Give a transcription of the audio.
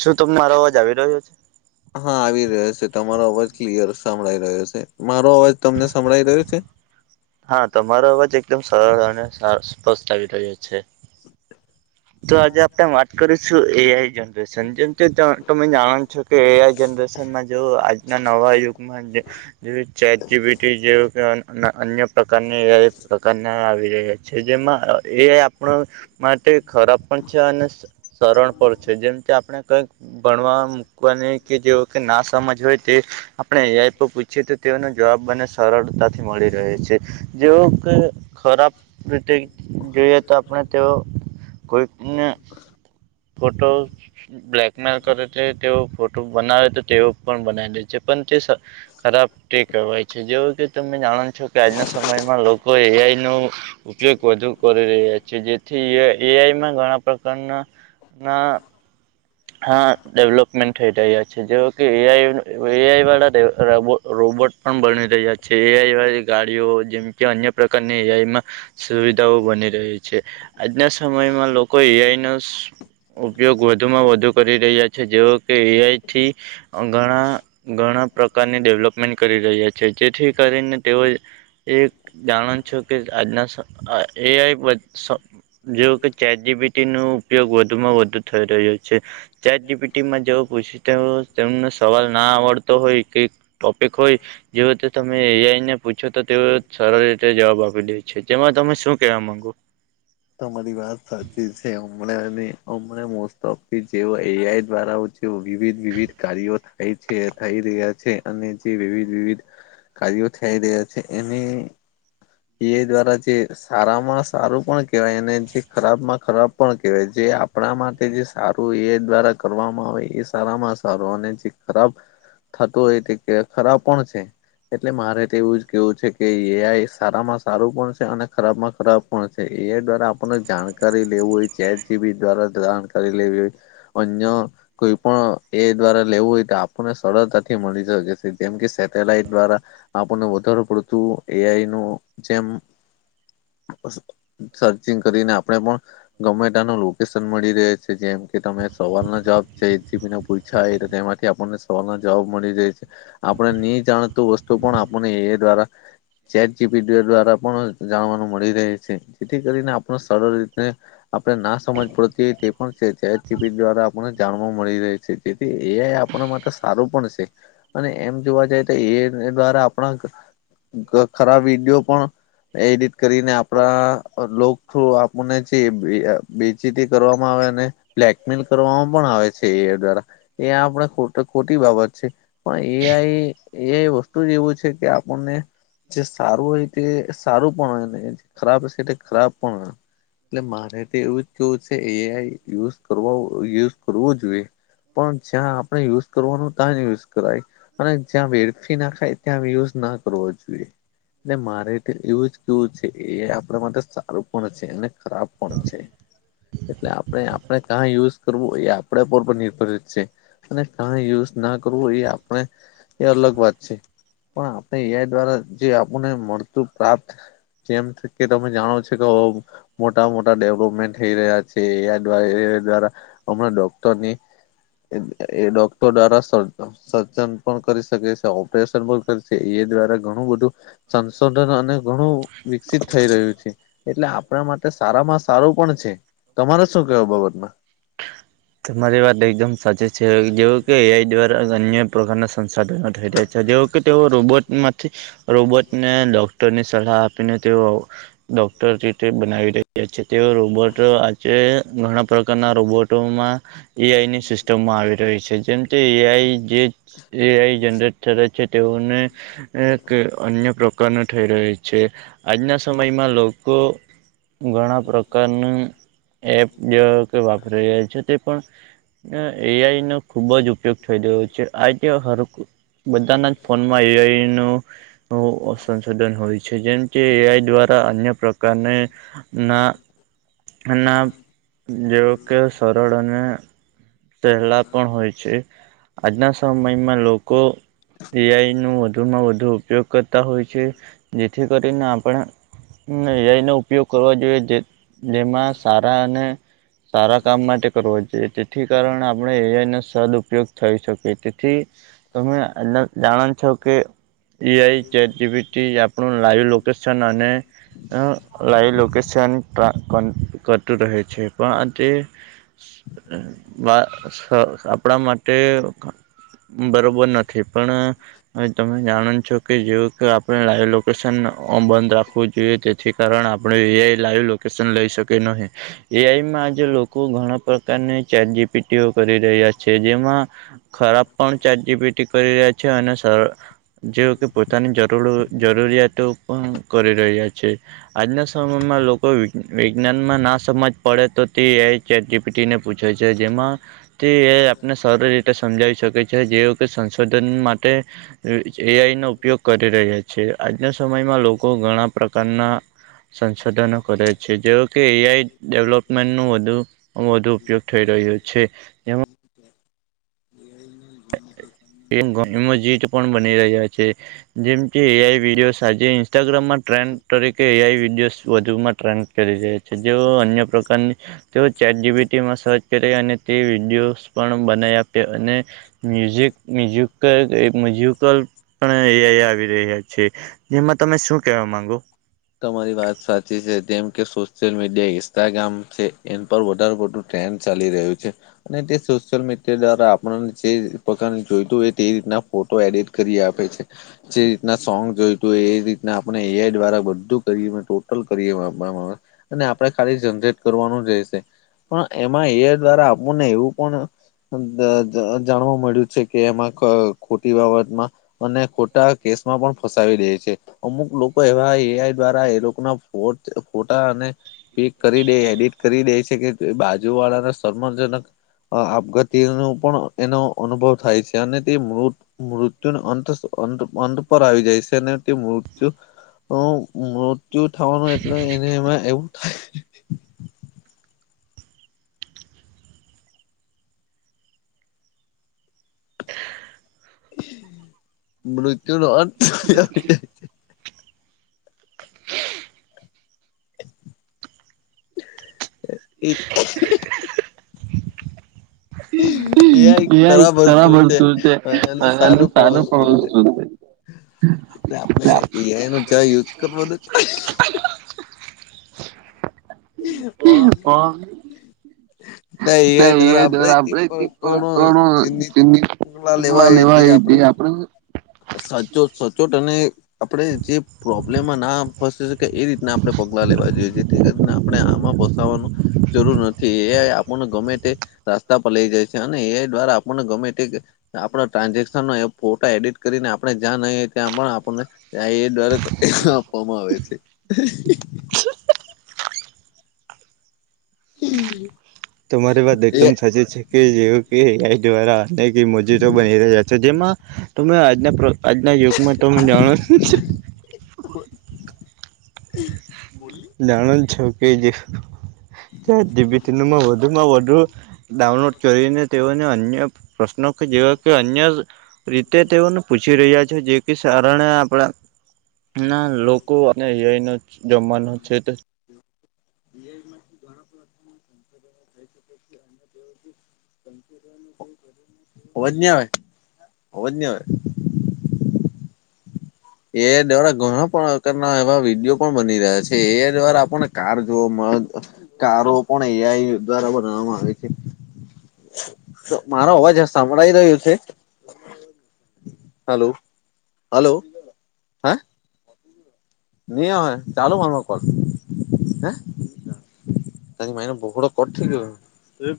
શું તમ મારો અવાજ આવી રહ્યો છે? હા, આવી રહ્યો છે તમારો અવાજ ક્લિયર સંભળાઈ રહ્યો છે મારો અવાજ તમને સંભળાઈ રહ્યો છે? હા, તમારો અવાજ એકદમ સરળ અને સ્પષ્ટ આવી રહ્યો છે. તો આજે આપણે વાત કરીશું એઆઈ જનરેશન જેમ કે તમે જાણો છો કે એઆઈ જનરેશનમાં જો આજના નવા યુગમાં ચાર્ટ જીભીટી જેઓ કે અન્ય પ્રકારની એઆઈ પ્રકારના આવી રહ્યા છે જેમાં એઆઈ આપણો માટે ખરાબ પણ છે અને સરળ પણ છે જેમ કે આપણે કઈક ભણવા મૂકવાની કે જેઓ કે ના સમજ હોય તે આપણે એઆઈ પર પૂછીએ તો તેઓનો જવાબ મને સરળતાથી મળી રહે છે. જેવું કે ખરાબ રીતે જોઈએ તો આપણે તેઓ કોઈકના. ફોટો બ્લેકમેલ કરે છે તેઓ ફોટો બનાવે તો તેઓ પણ બનાય દે છે પણ તે સ ખરાબ તે કહેવાય છે જેઓ કે તમે જાણો જોકે આજના સમયમાં લોકો એઆઈ નો ઉપયોગ વધુ કરી રહ્યા છે જેથી એઆઈ એઆઈમાં ઘણા પ્રકારના ના હા, ડેવલોપમેન્ટ થઈ રહ્યા છે જેઓ કે એઆઈ એઆઈ વાળા રોબોટ પણ બની રહ્યા છે. એઆઈ વાળી ગાડીઓ જેમ કે અન્ય પ્રકારની એઆઈમાં સુવિધાઓ બની રહી છે આજના સમયમાં લોકો એઆઈનો સ ઉપયોગ વધુમાં વધુ કરી રહ્યા છે જેઓ કે એઆઈથી. ઘણા ઘણા પ્રકારની ડેવલોપમેન્ટ કરી રહ્યા છે જેથી કરીને તેઓએ એ જાણ છો કે આજના એઆઈ [unintelligible] જો કે ચે જબીટી ન ઉપયોગ વધુ માં વધુ થઈ રહ્યો છે. ચેપીટીમાં જે પૂછે તે તેમને સવાલ ના આવડતો હોય કે ટોપેિક હોય જેવતે તમે એઆઈને પૂછો તો તેવ સરળ રીતે જવાબ આપી દે છે તેમાં તમે શું કેવા માંગો.? તમારી વાત સાચી છે હમણાં હમ મોસ્ટ ઓફ જે એઆઈ દ્વારા વિવિધ વિવિધ કાર્ય થઈ છે થઈ રહ્યા છે અને જે વિવિધ વિવિધ કાર્યો થઈ રહ્યા છે એને એ દ્વારા જે સારામાં સારું પણ કેહેવાય એને જે ખરાબ માં ખરાબ પણ કેહેવાય જે આપણા માટે જે સારું એ દ્વારા કરવામાં આવે એ સારામાં સારું અને જે ખરાબ થતો હોય તે ખરાબ પણ છે એટલે મારે તો એવું જ કેવું છે કે એ આઈ સારામાં સારું પણ છે અને ખરાબમાં ખરાબ પણ છે એ દ્વારા આપણને જાણકારી લેવું હોય ચેટ જીબી દ્વારા દણ કરી લેવીય અન્ય કોઈ પણ એ દ્વારા લેવું હોય તો આપણને સરળતાથી મળી શકે છે જેમ કે સેટેલાઈટ દ્વારા આપણને વધાર પડતું એઆઈ નું જેમ સર્ચિંગ કરીને આપણે પણ ગમે ટાનુ લોકેશન મળી રહે છે. જેમ કે તમે સવારના જવાબ જથી પછ છે એટલે તેમાંથી આપણને સવાલના જવાબ મળી રહેાય છે. આપણે નહી જાણતું વસ્તુ પણ આપણને એ દ્વારા ી દ્વારા પણ જાણવાનું મળી રહે છે જેથી કરીને આપણ સરળ રી આપડણે ના સમજ પડતી હોય તે પણ છે ટીપિ દ્વારા આપને જાણવા મળી રહી છે જેથી એઆ આપણા માટે સારું પણ છે. અને એમ જોવા જાય તો એ દ્વારા આપણા ખરાબ વિડીયો પણ એડિટ કરીને આપણા લોક થ્રુ આપને જે ી કરવામાં આવે અને બ્લેકમેલ કરવામાં પણ આવે છે એ દ્વારા. એ આપણે ખ ખોટી બાબત છે પણ એ આઈ વસ્તુ એવું છે કે આપણને જે સારું હોય તે સારું પણ હોય ને ખરાબ હશે તે ખરાબ પણ હોય. એટલે મારે તો એવું જ કેવું છે એઆઈ યુઝ યુઝ કરવું જોઈએ. પણ જ્યાં આપણે યુઝ કરવાનું ત્યાં યુઝ કરાય અને જ્યાં વ ફી નાખાય ત્યા યુઝ ના કરવો જોઈએ. મારે એવું જ કેવું છે એ આપણા માટે સારું પણ છે અને ખરાબ પણ છે. એટલે આપણે આપણે કં યુઝ કરવું એ આપડ ઉપ નિર્ભરિત છે. અને કાય યુઝ ના કરવો એ આપણે એ અલગ વાત છે. પણ આપણે એઆઈ દ્વારા જે આપણને મળતું પ્રાપ્ત જેમ કે તમે જાણો છો કે મોટા મોટા ડેવલોપમેન્ટ થઈ રહ્યા છે્વા દ્વારા હમણાં ડોક્ટરની એ ડોક્ટર ડારા સ સન પણ કરી શકે છે ઓપરેશન પણ કરીકે એ દ્વારા ઘણું બધું સંશોધન અને ઘણું વિકસિત થઈ રહ્યું છે એટલે આપણા માટે સારામાં સારું પણ છે તમારે શું કેવ બાબતમાં.? તમારી વાત એકદમ સાચી છે જેવ કે એઆઈ દ્વારા અન્ય પ્રકારના સંસાધનો થઈ જાય છે. જે કે તેઓ રોબોટ માંથી રોબોટને ડોક્ટરની સલાહ આપીને તેઓ ડોક્ટર રીતે બનાવી રે છે તેઓ રોબોટ આજે ઘણા પ્રકારના રોબોટોમાં. એઈ આઈની સિસ્ટમ માં આવી રહી છે. જેમ કે એઆઈ જે એઆઈ જનરેટ થે છે તેઓને કે અન્ય પ્રકારનું થઈ રહ્યો છે આજના સમયમાં લોકો ઘણા પ્રકારનું એપ જે કે વાપરી રહ્યા છે તે પણ એઆઈ નો ખુબ જ ઉપયોગ થઈ રહયો છે આતે હર બધાના જ ફોનમાં એઆય નુ સંશોધન હોય છે, જેમ કે એઆઈ દ્વારા અન્ય પ્રકારને ના એના જેવો કે સરળ અને પહેલા પણ હોય છે. આજના સમયમાં લોકો દિયાઈનો વધુમાં વધુ ઉપયોગ કરતા હોય છે, જેથી કરીને આપણે એનો ઉપયોગ કરવાો જોઈએ જે જેમાં સારા અને સારા કામ માટે કરવા જોઈએ. જેથી કારણે આપણે એઆઈ ન સદ ઉપયોગ થઈ શકી તેથી તમે એ જાણો છો, કે ઈ આઈ ચેટ જીી આપણું લાઈવ લોકેશન અને લાાઈવ લોેશન કટું રહેે છે, પણ તે હા વા આપણા માટે બરોબર નથી પણ હવે તમે જાણો છો કે જેવ કે આપણે લાઈવ લોકેશન બંધ રાખવું જોઈએ જે કારણ આપણે એઆઈ લાઈવ લોકેશન લઈ શકીએ નહીં એઆઈમાં આજે લોકો ઘણા ચારજી પીટીઓ કરી રહ્યા છે, જેમાં ખરાબ પણ ચારજીીટી કરી રહ્યા છે, અને જે કે પોતાની જરૂર જરૂરિયાતો પણ કરી રહ્યા છે. આજના સમયમાં લોકો વિજ્ઞાનમાં ના સમજ પડે તો તે એ પી ને પૂછે છે, જેમાં થી એ આપને સરારી રીતે સમજાવી શકે છે, જેવ કે સંશોધન માટે એઆઈ નો ઉપયોગ કરી રહ્યા છે, આજના સમયમાં લોકો ઘણા પ્રકારના સંશોધનો કરે છે, જે કે એઆઈ ડેવલોપમેન્ટનું વધુ વધુ ઉપયોગ થઈ રહ્યો છે, જેમાં એ જીત પણ બની રહ્યા છે, જેમ કે એ આઈ વિડીયો આજે ઇન્સ્ટાગ્રામમાં ટ્રેન્ડ તરીકે એઆઈ વિડીયોઝ વધુમાં ટ્રેન્ડ કરી જાય છે. છે જેઓ અન્ય પ્રકારની તેઓ ચેટ જીબીટીમાં સર્ચ કરે અને તે વિડીયોસ પણ બનાવી આપે અને મ્યુઝિક મ્યુલ મઝ્યુકલ પણ અ આવી રહ્યા છે. જેમાં તમે શું કેવા માંગો તમારી વાત સાચી છે, કેમ કે સોશલ મીડિયા ઇન્સ્ટાગ્રામ છે એ પર વધારેું ટ્રેન્ડ ચાલી રહ્યું છે. અને તે સોશિયલ મીડિયા દ્વારા આપણને જે પ્રકારને જોઈતું હોય, તે રીતના ફોટો એડિટ કરી આપે છે, જે રીતના સોંગ જોઈતું હોય એ રીતના આપણે એઆ દ્વારા કરી ટોટલ કરીએ આપણે ખાલી જનરેટ કરવાનું જ રહેશે પણ એમાં એ દ્વારા આપું ને એવું પણ જાણવા મળ્યું છે, કે એમાં ખોટી બાબતમાં અને ખોટા કેસમાં પણ ફસાવી દે છે, અમુક લોકો એવા એ દ્વારા એ લોકો ના ફોટા અને પિક કરી દે એડિટ કરી દે છે કે બાજુ વાળાના સન્માજનક આપગતિ ન પણ એનો અનુભવ થાય છે, અને તે મૃત મૃત્યુ અંત અંત પર આવી જાય છે, અને તે મૃત્યુ મૃત્યુ થવાનું એટલે એને એમાં એવું થાય મચ ના એ એ એક ખરાબ વસ્તુ છે એને સારું પણ વસ્તુ છે. એટલે આપડણે એઆઈ નો જ યુઝ કરવાવો નથી. ઓ છે નઈ એ ના દર આપડે પણ ઘણું આપડેણુંલા જિંદગી લેવાય હતી, તે આપણે આપડે સાચોટ સચોટ અને આપણે જે પ્રોબ્લેમમાં ના ફસે કે એ રીતના આપડણે પગલાં લેવા જોઈએ તેથી કરીને આપણે આમાં ફસાવાનું જરૂર નથી એ આપણને ગમે તે રસ્તા પર લઈ જાય છે અને એ દ્વારા આપણને ગમે તે આપણા ટ્રાન્ઝેક્શન ન ફોટા એડિટ કરીને આપણે જ્યાં નહી ત્યાં પણ આપણને દ્વા આપવામાં આવે છે હ હમ તમારી વાત એકદમ સાચી છે જે દ્વારા અનેજ બની રહ્યા છે જેમાં તમે આજના આજના યુગમાં તો જાણો છ બોલલી જાણો જ છો કે જે ચે જીબીટીનુંમાં વધુમાં વધુ ડાઉનલોડ કરીને તેઓને અન્ય પ્રશ્નો કે જેીવા કે અન્ય રીતે તેઓને પૂછી રહ્યા છે જે કે શણે આપણા ના ના લોકો અને અય ન જમવાનો છે તો ીમાંથી ઘણા પ્રકાર સંશોધ થઈ શકે છે અને તેઓ ચ રહે બ ઓજને આવેય હોજને હોય એ દ્વારા ઘણા પણ પ્રકારના એવા વિડીયો પણ બની રહ્યા છે એ દ્વારા આપણને કાર જોવા મળે કારો પણ અહયાઈ દ્વારા બનાવવામાં આવે છે તો મારો અવાજ સાંભળાઈ રહ્યો છે હલોો હલો હે ન હ ચાલો મારમાં કોલ હે તજ માાઈ ના બોળ કોઠી